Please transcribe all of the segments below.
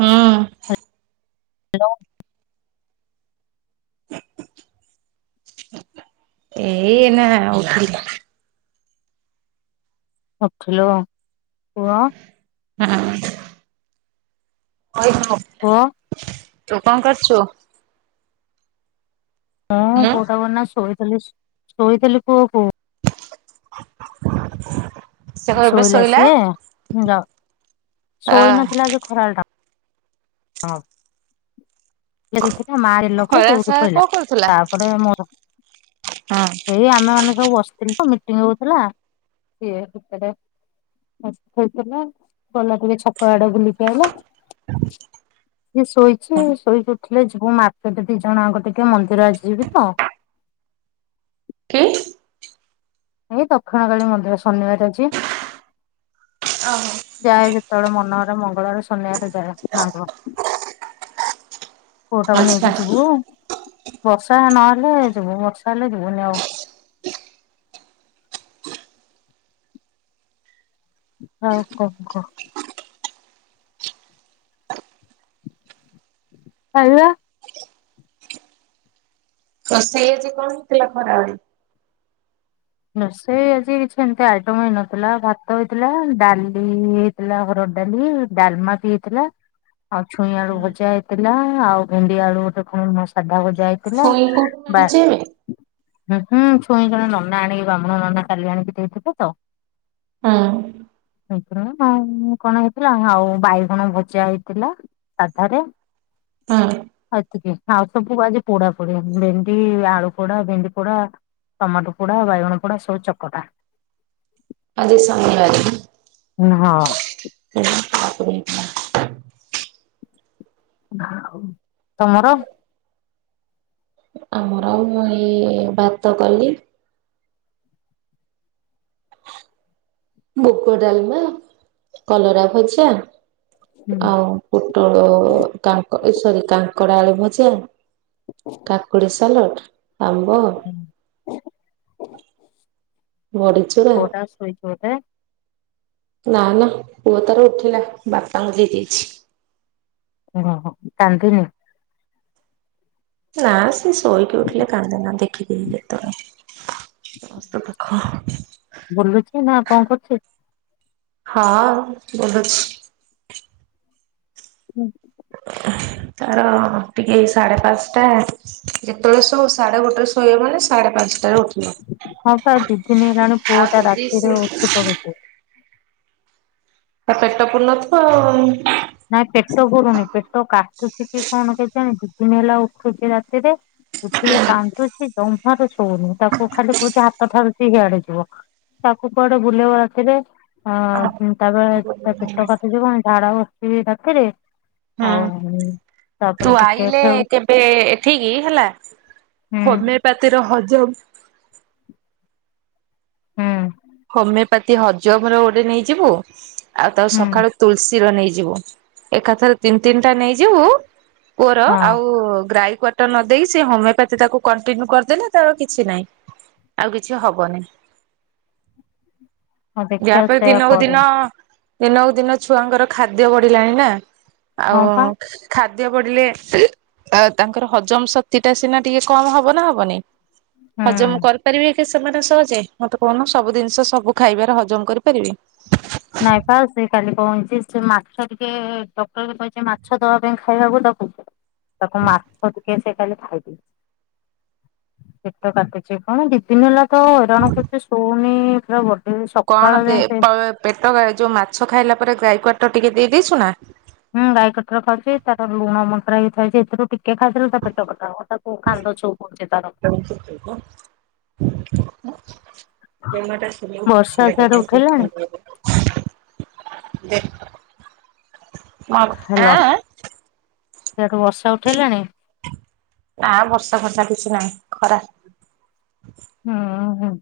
ହଁ। ହ୍ୟାଲୋ। ଏ ଏଇନା ଉଠିଲି। ଉଠିଲୁଣୁ କୁହ? [unintelligible] ପୁଅ? ତୁ କଣ କରୁଚୁ? ମୁଁ ପୁଆଟାକୁ ଏଇନା ଶୋଇଥିଲି ଶୋଇଥିଲି ପୁଅକୁ। [inaudible] ଶୋଇଲା ସିଏ ଯଅ ଶୋଇ ନଥିଲା ଆଜି ଖାରବେଳ ଟା ହ। ଥିଲା ମା ଖରା ସାରା [unintelligible] କଣ କରୁଥିଲା? ତାପରେ ମୋର ହଁ ହେଇ ଆମେ ମାନେ ସବୁ ବସିଥିଲୁ ମିଟିଙ୍ଗ ହଉଥିଲା ସିଏ ଭିତରେ ମସ୍ତ ଶୋଇଥିଲା ଗଲା ଟିକେ ଛକ ଆଡେ ବୁଲି କି ଆଇଲା। ସିଏ ଶୋଇଛି ଶୋଇ କି ଉଠିଲେ ଯିବୁ ମାର୍କେଟ ଦି ଜଣ ଆଙ୍କ ଟିକେ ମନ୍ଦିର ଆଜି ଯିବି ତ। କି? ଏ ଦକ୍ଷିଣକାଳୀ ମନ୍ଦିର ଶନିବାର ଆଜି। ଯାଏ ଯେତେବେଳେ ମନ ହେଲେ ମଙ୍ଗଳବାର ଶନିବାରେ ଯାଏ ମାଁ ଙ୍କୁ ପୁଅଟାକୁ ଆଚ୍ଛା ନେଇକି ଯିବୁ ବର୍ଷା ନହେଲେ ଯିବୁ ବର୍ଷା ହେଲେ ଯିବୁନି ଆଉ। ଆଉ କଣ କହ? ଖାଇବା। ରୋଷେଇ ଆଜି କଣ ହେଇଥିଲା ଖରାବେଳେ? ରୋଷେଇ ଆଜି କିଛି ଏମିତି ଆଇଟମ ହେଇନଥିଲା ଭାତ ହେଇଥିଲା ଡାଲି ଇ ହେଇଥିଲା ହରଡ଼ ଡାଲି ଡ଼ାଲମା ବି ହେଇଥିଲା। ଆଉ ଛୁଇଁ ଆଳୁ ହୁଁ। ଭଜା ହେଇଥିଲା ଆଉ ଭେଣ୍ଡି ଆଳୁ ଗୋଟେ କଣ ମ ସାଧା ଭଜା ହେଇ ଥିଲା ଛୁଇଁ କୋଉଠୁ ବା ମିଳୁଛି ଏବେ? ହୁଁ ହୁଁ ଛୁଇଁ ଜଣେ ନନା ଆଣିକି ବାହ୍ମୁଣ ନନା କାଲି ଆଣିକି ଦେଇଥିଲେ ତ। ହୁଁ। ତାଙ୍କର ଆଉ କଣ ହେଇଥିଲା ଆଉ ବାଇଗଣ ଭଜା ହେଇଥିଲା। ସାଧରେ। ହୁଁ। ଏତିକି ଆଉ ସବୁ ଆଜି ପୋଡା ପୋଡି ଭେଣ୍ଡି ଆଳୁ ପୋଡା ଭେଣ୍ଡି ପୋଡା। ଟମାଟୁ ପୋଡା ବାଇଗଣ ପୋଡା ସବୁ ଚକଟା। ଆଜି ଶନିବାର ବି। ଉଁ ହଁ ହଁ [unintelligible] [unintelligible] ଆଉ ତମର? ଆମର ଆଉ ମୁଁ ଏଇ ଭାତ କଲି। ମୁଗ ଡ଼ାଲମା କଲରା ଭଜା ଆଉ ପୋଟଳ କାଙ୍କ ଏ ସରି କାଙ୍କଡ, ଆଳୁ ଭଜା। କାକୁଡି ସାଲଟ୍ ଆମ୍ବ [inaudible] ଭଡି ଚୁରା। ପୁଅଟା ଶୋଇଛି ବୋଧେ ନା ନା ପୁଅ ତାର ଉଠିଲା ବାପାଙ୍କୁ ଦେଇ ଦେଇଛି। ଓହୋ କାନ୍ଧିନି? ନା ସେ ଶୋଇକି ଉଠିଲେ କାନ୍ଦେ ନା ଦେଖିକିନି କେତେବେଳେ। ସମସ୍ତ ଦୁଖଃ ବୁଲୁଛି ନା କଣ କରୁଚି? ହଁ ଅଁ ବୁଲୁଛି। ହୁଁ। ତାର ଟିକେ ସାଢେ ପାଞ୍ଚଟା ଯେତେବେଳେ ଶୋଉ ସାଢ଼େ ଗୋଟେରେ ଶୋଇବା ମାନେ ସାଢେ ପାଞ୍ଚଟ ଟାରେ ଉଠ ହଁ ପା ଦି ଦିନି ହେଲାଣି ପୁଅ ଆଉ ଟା ଯଦି ସେ ରାତିରେ ଉଠି ପଡୁଚି। ତା ପେଟ ପୁରିନଥିବ ଆଉ। ନାଇଁ ପେଟ ଭୁରୁୁନି ପେଟ କାଟୁଚି କି କଣ କେ ଜାଣି ଦି ଦିନ ହେଲା ଉଠୁଚି ରାତିରେ ଉଠିକି କାନ୍ଦୁଚି ଜମ୍ଭାରୁ ଶଉନି ତାକୁ ଖାଲି କହୁଛି ହା ତ ଠାରୁଚି ହିଆଡେ ଯିବ ତାକୁ କୁଆଡେ ବୁଲେଇବ ରାତିରେ ଆଉ ହିଁ ତାପରେ ହୁଁ ତା ପେଟ କାଟଛି କଣ ଝାଡା ବସିବି ରାତିରେ ଆଉ ତୁ ତାପରେ ଟିକେ ଆଇଲେ ଖେଳୁ କେବେ ହୁଁ। ପାତିର ହଜମ୍ ହୁଁ। ହୋମିଓପାତୀ ହଜମ୍ ର ଗୋଟେ ନେଇଯିବୁ ଆଉ ତା ହୁଁ ସଖାଳୁ ତୁଳସୀର ନେଇଯିବୁ ଏକାଥରେ ତିନ୍ ତିନ୍ ଟା ନେଇଯିବୁ ପୁଅର ହଁ ଆଉ ଗ୍ରାଈ [unintelligible] ଟ ନ ଦେଇେ ସେ ହୋମିଓପାଥି ତାକୁ କଣ୍ଟିନ୍ୟୁ କରିଦେଲେ ତାର କିଛି ନାହିଁ ଆଉ କିଛି ହବନି। ହଁ ଦେଖିବା ବ୍ୟାପ ଇ ସେଇୟା ଦିନକୁ କରେ ଦିନ ଦିନକୁ ଦିନ ଛୁଆଙ୍କର ଖାଦ୍ୟ ବଢିଲାଣି ନା ହଁ ଆଉ ପା ଖାଦ୍ୟ ପଡିଲେ ତାଙ୍କର ହଜମ ଶକ୍ତି ଟା ସିନା ଟିକେ କମ୍ ହବ ନା ହବନି? ହଜମ୍ ହୁଁ କରିପାରିବେ ଏକା ସେମାନେ ସହଜେ ମତେ କୁ କନ ସବୁ ଜିନିଷ ସବୁ ଖାଇବାରେ ହଜମ କରିପାରିବି? ନାଇଁ ପା ସେ କାଲି କଁ ହେଇଚି ସେ ମାଛ ଟିକେ ଡକ୍ଟର କହିଚି ମାଛ ଦବା ପାଇଁ ଖାଇବାକୁ ତାକୁ। ତାକୁ ମାଛ ଟିକେ ସେ ଖାଲି ଖାଇଚି। ପେଟ କାଟୁଛି କଣ ଦି ଦିନ ହେଲା ତ ହଇରାଣ କରୁଛି ଶୋଉନି ପୁରା ବ କଣ ଦେ ପେଟ ଯୋଉ ମାଛ ଖାଇଲା ପରେ ଗାଈ କଆଟ ଟିକେ ଦେଇ ଦେଇଦେଇଛୁ ନା? ହୁଁ ଗାଈ କଟର ଖାଉଚି ତା ଲୁଣ ମନ୍ତରା ହେଇକି ଥୁଆହେଇଚି ସେଥିରୁ ଟିକେ ଖଇଦେଲେ ତା ପେଟ କଟା ହବ ତା ବୋଉ [unintelligible] ତାର। [unintelligible] ବର୍ଷା ସିଆଡେ ଉଠେଇଲାଣି [unintelligible] ଆଁ? ସେଠୁ ବର୍ଷା ଉଠେଇଲାଣି? ନା ବର୍ଷା ଫର୍ଷା କିଛି ନାହିଁ ଖରା। ହୁଁ ହୁଁ।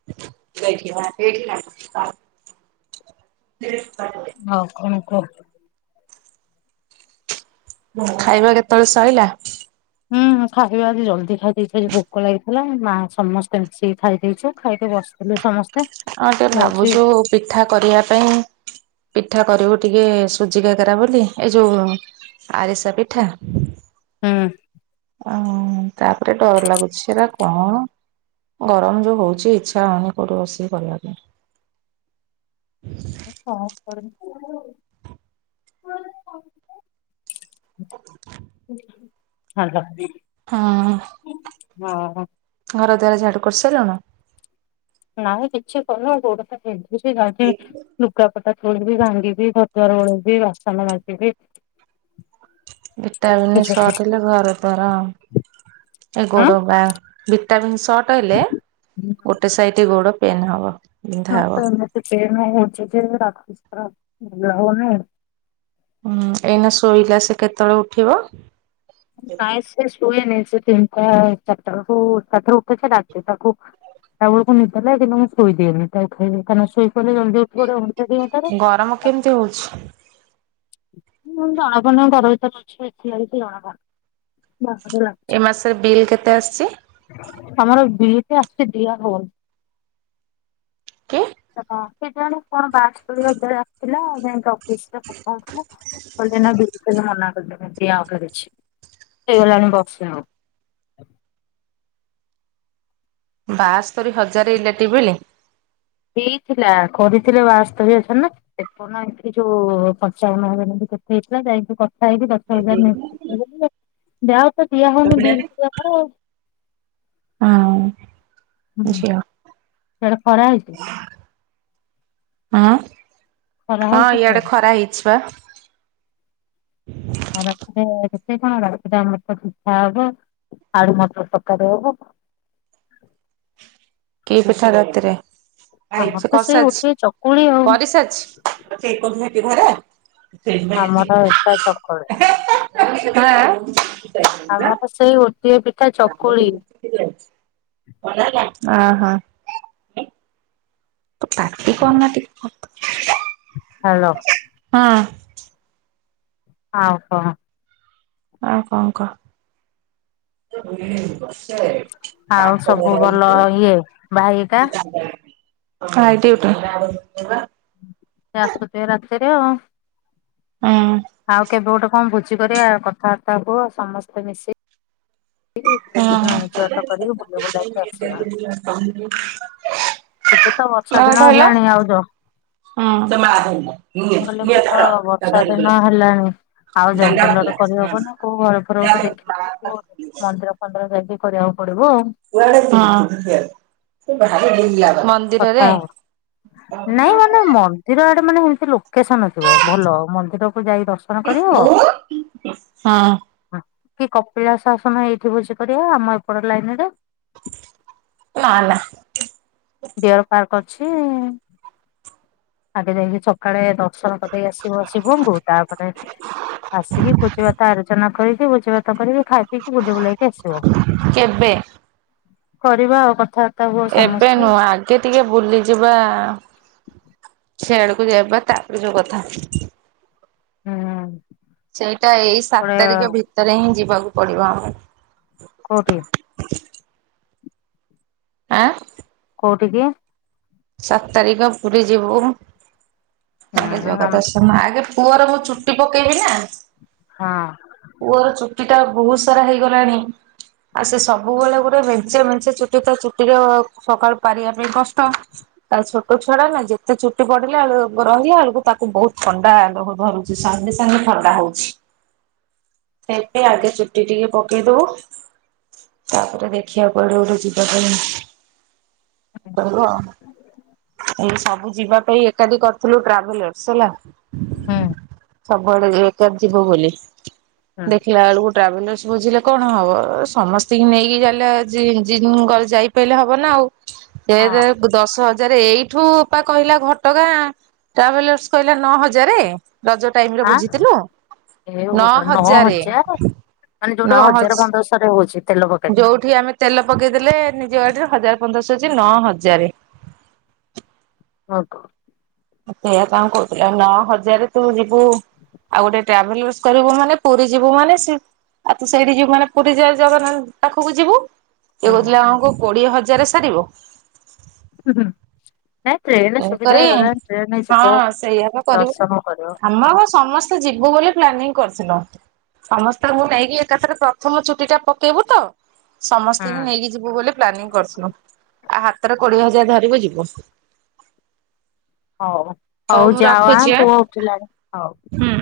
[inaudible] ହଉ କଣ କୁହ? ଖାଇବା କେତେବେଳେ ସଇଲା? ହୁଁ ଖାଇବା ଆଜି ଜଲ୍ଦି ଖାଇ ଦେଇେଇ ଆଜି ଭୋକ ଲାଗିଥିଲା ମା ସମସ୍ତେ ମିଶିକି ଖାଇ ଦେଇେଇଛୁ ଖାଇକ ବସ ଏବେ ସମସ୍ତେ ଆଉ ଟିକେ ଯାଉଛି ଭାବୁଛୁ ପିଠା କରିବା ପାଇଁ ପିଠା କରିବୁ ଟିକେ ସୁଜିକାକରା ବୋଲି ଏଇ ଯୋଉ ଆରିସା ପିଠା ହୁଁ। ଓ ତାପରେ ଡର ଲାଗୁଛି ସେରା କଣ? ଗରମ ଯୋଉ ହଉଛି ଇଚ୍ଛା ହଉନି କୋଉଠି ବସିକି କରିବା ପାଇଁ [unintelligible] ହାଲୋ। ହଁ। ହଁ ହଁ। ଘର ଦ୍ୱାର ଝାଡୁ କରିସାରିଲୁଣୁ? ନାଇଁ କିଛି କରିନୁ ଗୋଡ଼ ଟା ବିନ୍ଧୁଛି ଯାଇକି ଲୁଗାପଟା ତୋଳିବି ଭାଙ୍ଗିବି ଘରଦୁଆାର ଓଳେଇବି ବାସନ ମାଜିବି ଇଟାଲିନ ସର୍ଟ ହେଲେ ଘର ଦ୍ଵାରା ଆଉ ଏ ଗୋଡ ବା ଭିଟାମିନ୍ ସଟ ହେଲେ ଆଁ ଗୋଟେ ସାଇଟି ଗୋଡ ପେନ୍ ହବ। ବିନ୍ଧା ହଁ ହବ। ପା ମତେ ପେନ୍ ହଉଚି ଯେ ରାତି ସାରା ନିଦ ହଉନି। ହୁଁ ଏଇନା ଶୋଇଲା ସେ କେତେବେଳେ ଉଠିବ? ନାଇ ସେ ଶୁଏନି ସେ ତିନିଟା ଚାରିଟା ଆଳକୁ ଏକାଥରେ ଉଠେ ସେ ରାତି ଟାକୁ ଟା ବେଳକୁ ନିଦ ଲାଗେ କିନ୍ତୁ ମୁଁ ଶୋଇଦିଏନି ତାକୁ ଖାଇ [unintelligible] ଜଲ୍ଦୀ ଉଠି ପଡିବ। ସେ ଦି ଘଣ୍ଟାରେ ଗରମ କେମିତି ହଉଛି? ମୁଁ ଜଣକା ଘର ଭିତରେ ଦେଖିଲା ଆଳକୁ ଜଣକା। ବାହାର ଏ ମାସରେ ବିଲ୍ କେତେ ଆସିଛି [unintelligible] ଆମର ବିଟି ଆସୁଚି ଦିଆ ହଉନି। କି? ସ କେଜାଣି କଣ ବାସ୍ତୁରି ହଜାର ଆସିଥିଲା କାଇଁ ତ ପଇସା କଟା ହଉଥିଲା କହିଲେ ନା [unintelligible] ହେଇଗଲାଣି ବର୍ଷେ ହବ ବାସ୍ତୁରି ହଜାରେ ଇଲେକ୍ଟ୍ରି ବିଲି? ହେଇଥିଲା କରିଥିଲେ ବସ୍ତୁରି ହଜାର ନା କେତେ କଣ ଏଠି ଯୋଉ ପଞ୍ଚାବନ ହଜାର ଏମିତି କେତେ ହେଇଥିଲା ଯାଇକି କଥା ହେଇକି ଦଶ ହଜାର ନା କେ [unintelligible] ଯାହା ହଉ ତ ବିଲି ଦିଆ ତାଙ୍କର ଆଁ। ହୁଁ ସିଆଡେ ଖରା ହେଇଚି? ଆଁ ଖରା ହଁ ହଉଛି ଇଆଡେ ସିଆଡେ। ଖରା ହେଇଚି ବା। ଆଉ ରାତିରେ କେତେ କଣ ରାତିରେ ଆମର ତ ପିଠା ହବ ଆଳୁ ମଟର ତରକାରି ହବ କି ପିଠା ରାତିରେ ଆମର ସେ ତ ସେଇ କରସାରଛି ଗୋଟିଏ ଚକୁଳି ଆଉ କରିସାରଛି କରିସାରିଛି। ଆମର ଏକା ଚକୁଳି। [unintelligible] [unintelligible] ଆମର ସେଇ ଗୋଟିଏ ପି ଆ ହଁ। ପାଟି କରନା ଟି ହ୍ୟାଲୋ। ହଁ। ଆଉ କଣ? ଆଉ କଣ କହ? [unintelligible] ଆଉ ସବୁ ଭଲ ଇଏ ଭାଇ ହେକା ଭାଇ ଡିଉଟି। ସେ ଆସୁଥିବେ ରାତିରେ ଆଉ। ହଁ। ଆଉ କେବେ ଗୋଟେ କଣ ଭୋଜି କରିଆ କଥାବାର୍ତ୍ତା ହୁଅ ସମସ୍ତେ ମିଶି କି ଭୋଜି ଭାତ କରିକି ବୁଲିବୁଲା କି ଆସିବା। ଏବେ ତ ବର୍ଷା ଧର ଦିନ ଧଇଲ। ହେଲାଣି ଆଉ ଯ ମୁଁ କହିଲି ଏବେ ତ ବର୍ଷା ହୁଁ। ଦିନ ହେଲାଣି। ଆଉ ଜଙ୍ଗଲରେ କରିହବନା କୋଉ ଘର ଫର ଗୋଟେ ଦେଖୀକି [unintelligible] [unintelligible] ଯାଇକି କରିବାକୁ ପଡ଼ିବ ଆଉ। ହଁ ମନ୍ଦ୍ କଥା ହୁଅ। ନା ମନ୍ଦିର ଆଡ଼େ ମାନେ ସେମିତି ଲୋକେସନ ଥିବ ଭଲ ମନ୍ଦିର କୁ ଯାଇ ଦର୍ଶନ କରିବ। ହଁ କି କପିଳାସ ଆସୁନ ଏଇଠି ଭୋଜି କରିଆ ଆମ ଏପଟ ଲାଇନ ରେ। ନାଁ ନାଁ। ଡିଅର ପାର୍କ ଅଛି। ଆଗେ ଯାଇକି ଚକାଳେ ଦର୍ଶନ କରିଦେଇକି ଆସିବ ଶିବଙ୍କୁ ତାପରେ ଆସିକି ଭୋଜି ଭାତ ଆରୋଜନ କରିକି ଭୋଜି ଭାତ କରିକି ଖାଇ ରିକି ବୁଲିବୁଲାକି ଆସିବ କେବେ? କରିବା ଆଉ କଥା ତା ହୁଅ ସମସ୍ତେ। ଟିକେ ଟିକେ ବୁଲିଯିବା ସେଆଡ଼କୁ ଯବା ତାପରେ ଯୋଉ କଥା। ହୁଁ। ସେଇଟା ଏଇ ଗୋଟେ ସାତ ତାରିଖ ଭିତରେ ହିଁ ଯିବାକୁ ପଡ଼ିବ ଆମକୁ। କୋଉଠି? ଆଁ? କୋଉଠିକି? ସାତ ତାରିଖ ପୁରୀ ଯିବୁ। ହୁଁ ଆଗେ ଆମ ଜଗାଦର୍ଶନ ଆଗେ ପୁଅର ମୁଁ ଚୁଟି ପକେଇବି ନା। ହଁ ପୁଅର ଚୁଟି ଟା ବହୁତ ସାରା ହେଇଗଲାଣି। ଆଉ ସେ ସବୁବେଳେ ଗୋଟେ ମେଞ୍ଚେ ମେଞ୍ଚେ ଚୁଟି ତ ଚୁଟିର ସକାଳୁ ପରିବା ପାଇଁ କଷ୍ଟ। ତାରେ ଛୋଟ ଛୁଆଟା ନା ଯେତେ ଚୁଟି ବଢ଼ିଲା ବେଳୁକୁ ବଡ଼ ହେଲା ବେଳକୁ ତାକୁ ବହୁତ ଥଣ୍ଡା ଦୋହ ଧରୁ ସାଙ୍ଗେ ସାଙ୍ଗେ ଥଣ୍ଡା ହଉଛି। ସେଇଥି ପାଇଁ ଆଗେ ଚୁଟି ଟିକେ ପକେଇ ଦବୁ ତାପରେ ଦେଖିବା କୁଆଡ଼େ ଗୋଟେ ଯିବା ପାଇଁ ପଡ଼ିବ ଆଉ। ଏଇ ସବୁ ଯିବା ପାଇଁ ଏକାଠି କରିଥିଲୁ ଟ୍ରାଭେଲର୍ସ ହେଲା ହୁଁ। ସବୁଆଡ଼େ ଏକ ଯିବୁ ବୋଲି ହୁଁ ଦେଖିଲା ବେଳକୁ ଟ୍ରାଭେଲର୍ସ ବୁଝିଲେ କଣ ହବ ସମସ୍ତଙ୍କୁ ନେଇକି ଗଲେ [unintelligible] ଯାଇପାରିଲେ ହବ ନା ଆଉ। ହଁ [unintelligible] ଦଶ ହଜାର ଏଇଠୁ ପା କହିଲା ଘଟଗାଁ ଟ୍ରାଭେଲର୍ସ କହିଲା ନଅ ହଜାରେ। ରଜ ଟାଇମିରେ ଆଁ ବୁଝିଥିଲ ଏ ନଅ ହଜାରେ। ମାନେ ଯୋଉଟା ନଅ ହଜ ହଜାର ପନ୍ଦରଶହ ରେ ହଉଛି ତେଲ ପକେଇଲେ। ଯୋଉଠି ଆମେ ତେଲ ପକେଇଦେଲେ ନିଜ ଗାଡିରେ ହଜାର ପନ୍ଦରଶହ ଅଛି ନଅ ହଜାରେ। ଅ କହ। ସେଇୟଆ କଣ କହୁଥିଲେ ଆଉ ନଅ ହଜାରେ ତୁ ଯିବୁ ଆଉ ଗୋଟେ ଟ୍ରାଭେଲର୍ କରିବୁ ମାନେ ପୁରୀ ଯିବୁ ମାନେ ସେ ଆଉ ତୁ ସେଇଠି ଯିବୁ ମାନେ ପୁରୀ ଯ ଜଗନ୍ନାଥ ପାଖକୁ ଯିବୁ। ଏ କହୁଥିଲେ ହୁଁ ଆମକୁ କୋଡିଏ ହଜାର ସାରିବ। ଉଁ ହୁଁ। ନାଇଁ ଟ୍ରେନରେ ସୁବିଧା ତେଣୁକରି ହେଇଗଲା ଟ୍ରେନରେ ଯିବ ହଁ ସେଇଆ ଦର୍ଶମ କରିବ। ତୁ ଯିବୁ ବୋଲି ପ୍ଲାନିଂ କରିଥିଲ। ସମସ୍ତଙ୍କୁ ନେଇକି ଏକାଥରେ ପ୍ରଥମ ଚୁଟି ଟା ପକେଇବୁ ତ। ହୁଁ ସମସ୍ତତିଙ୍କୁ ନେଇକି ଯିବୁ ବୋଲି ପ୍ଲାନିଂ କରୁଥିଲୁ ଆ ହାତରେ କୋଡିଏ ହଜାର ଧରିବୁ ଯିବୁ। ହଉ ହଉ ଯାଅ ଆଁ ପୁଅ ଉଠିଲାଣି ହଉ। ହୁଁ।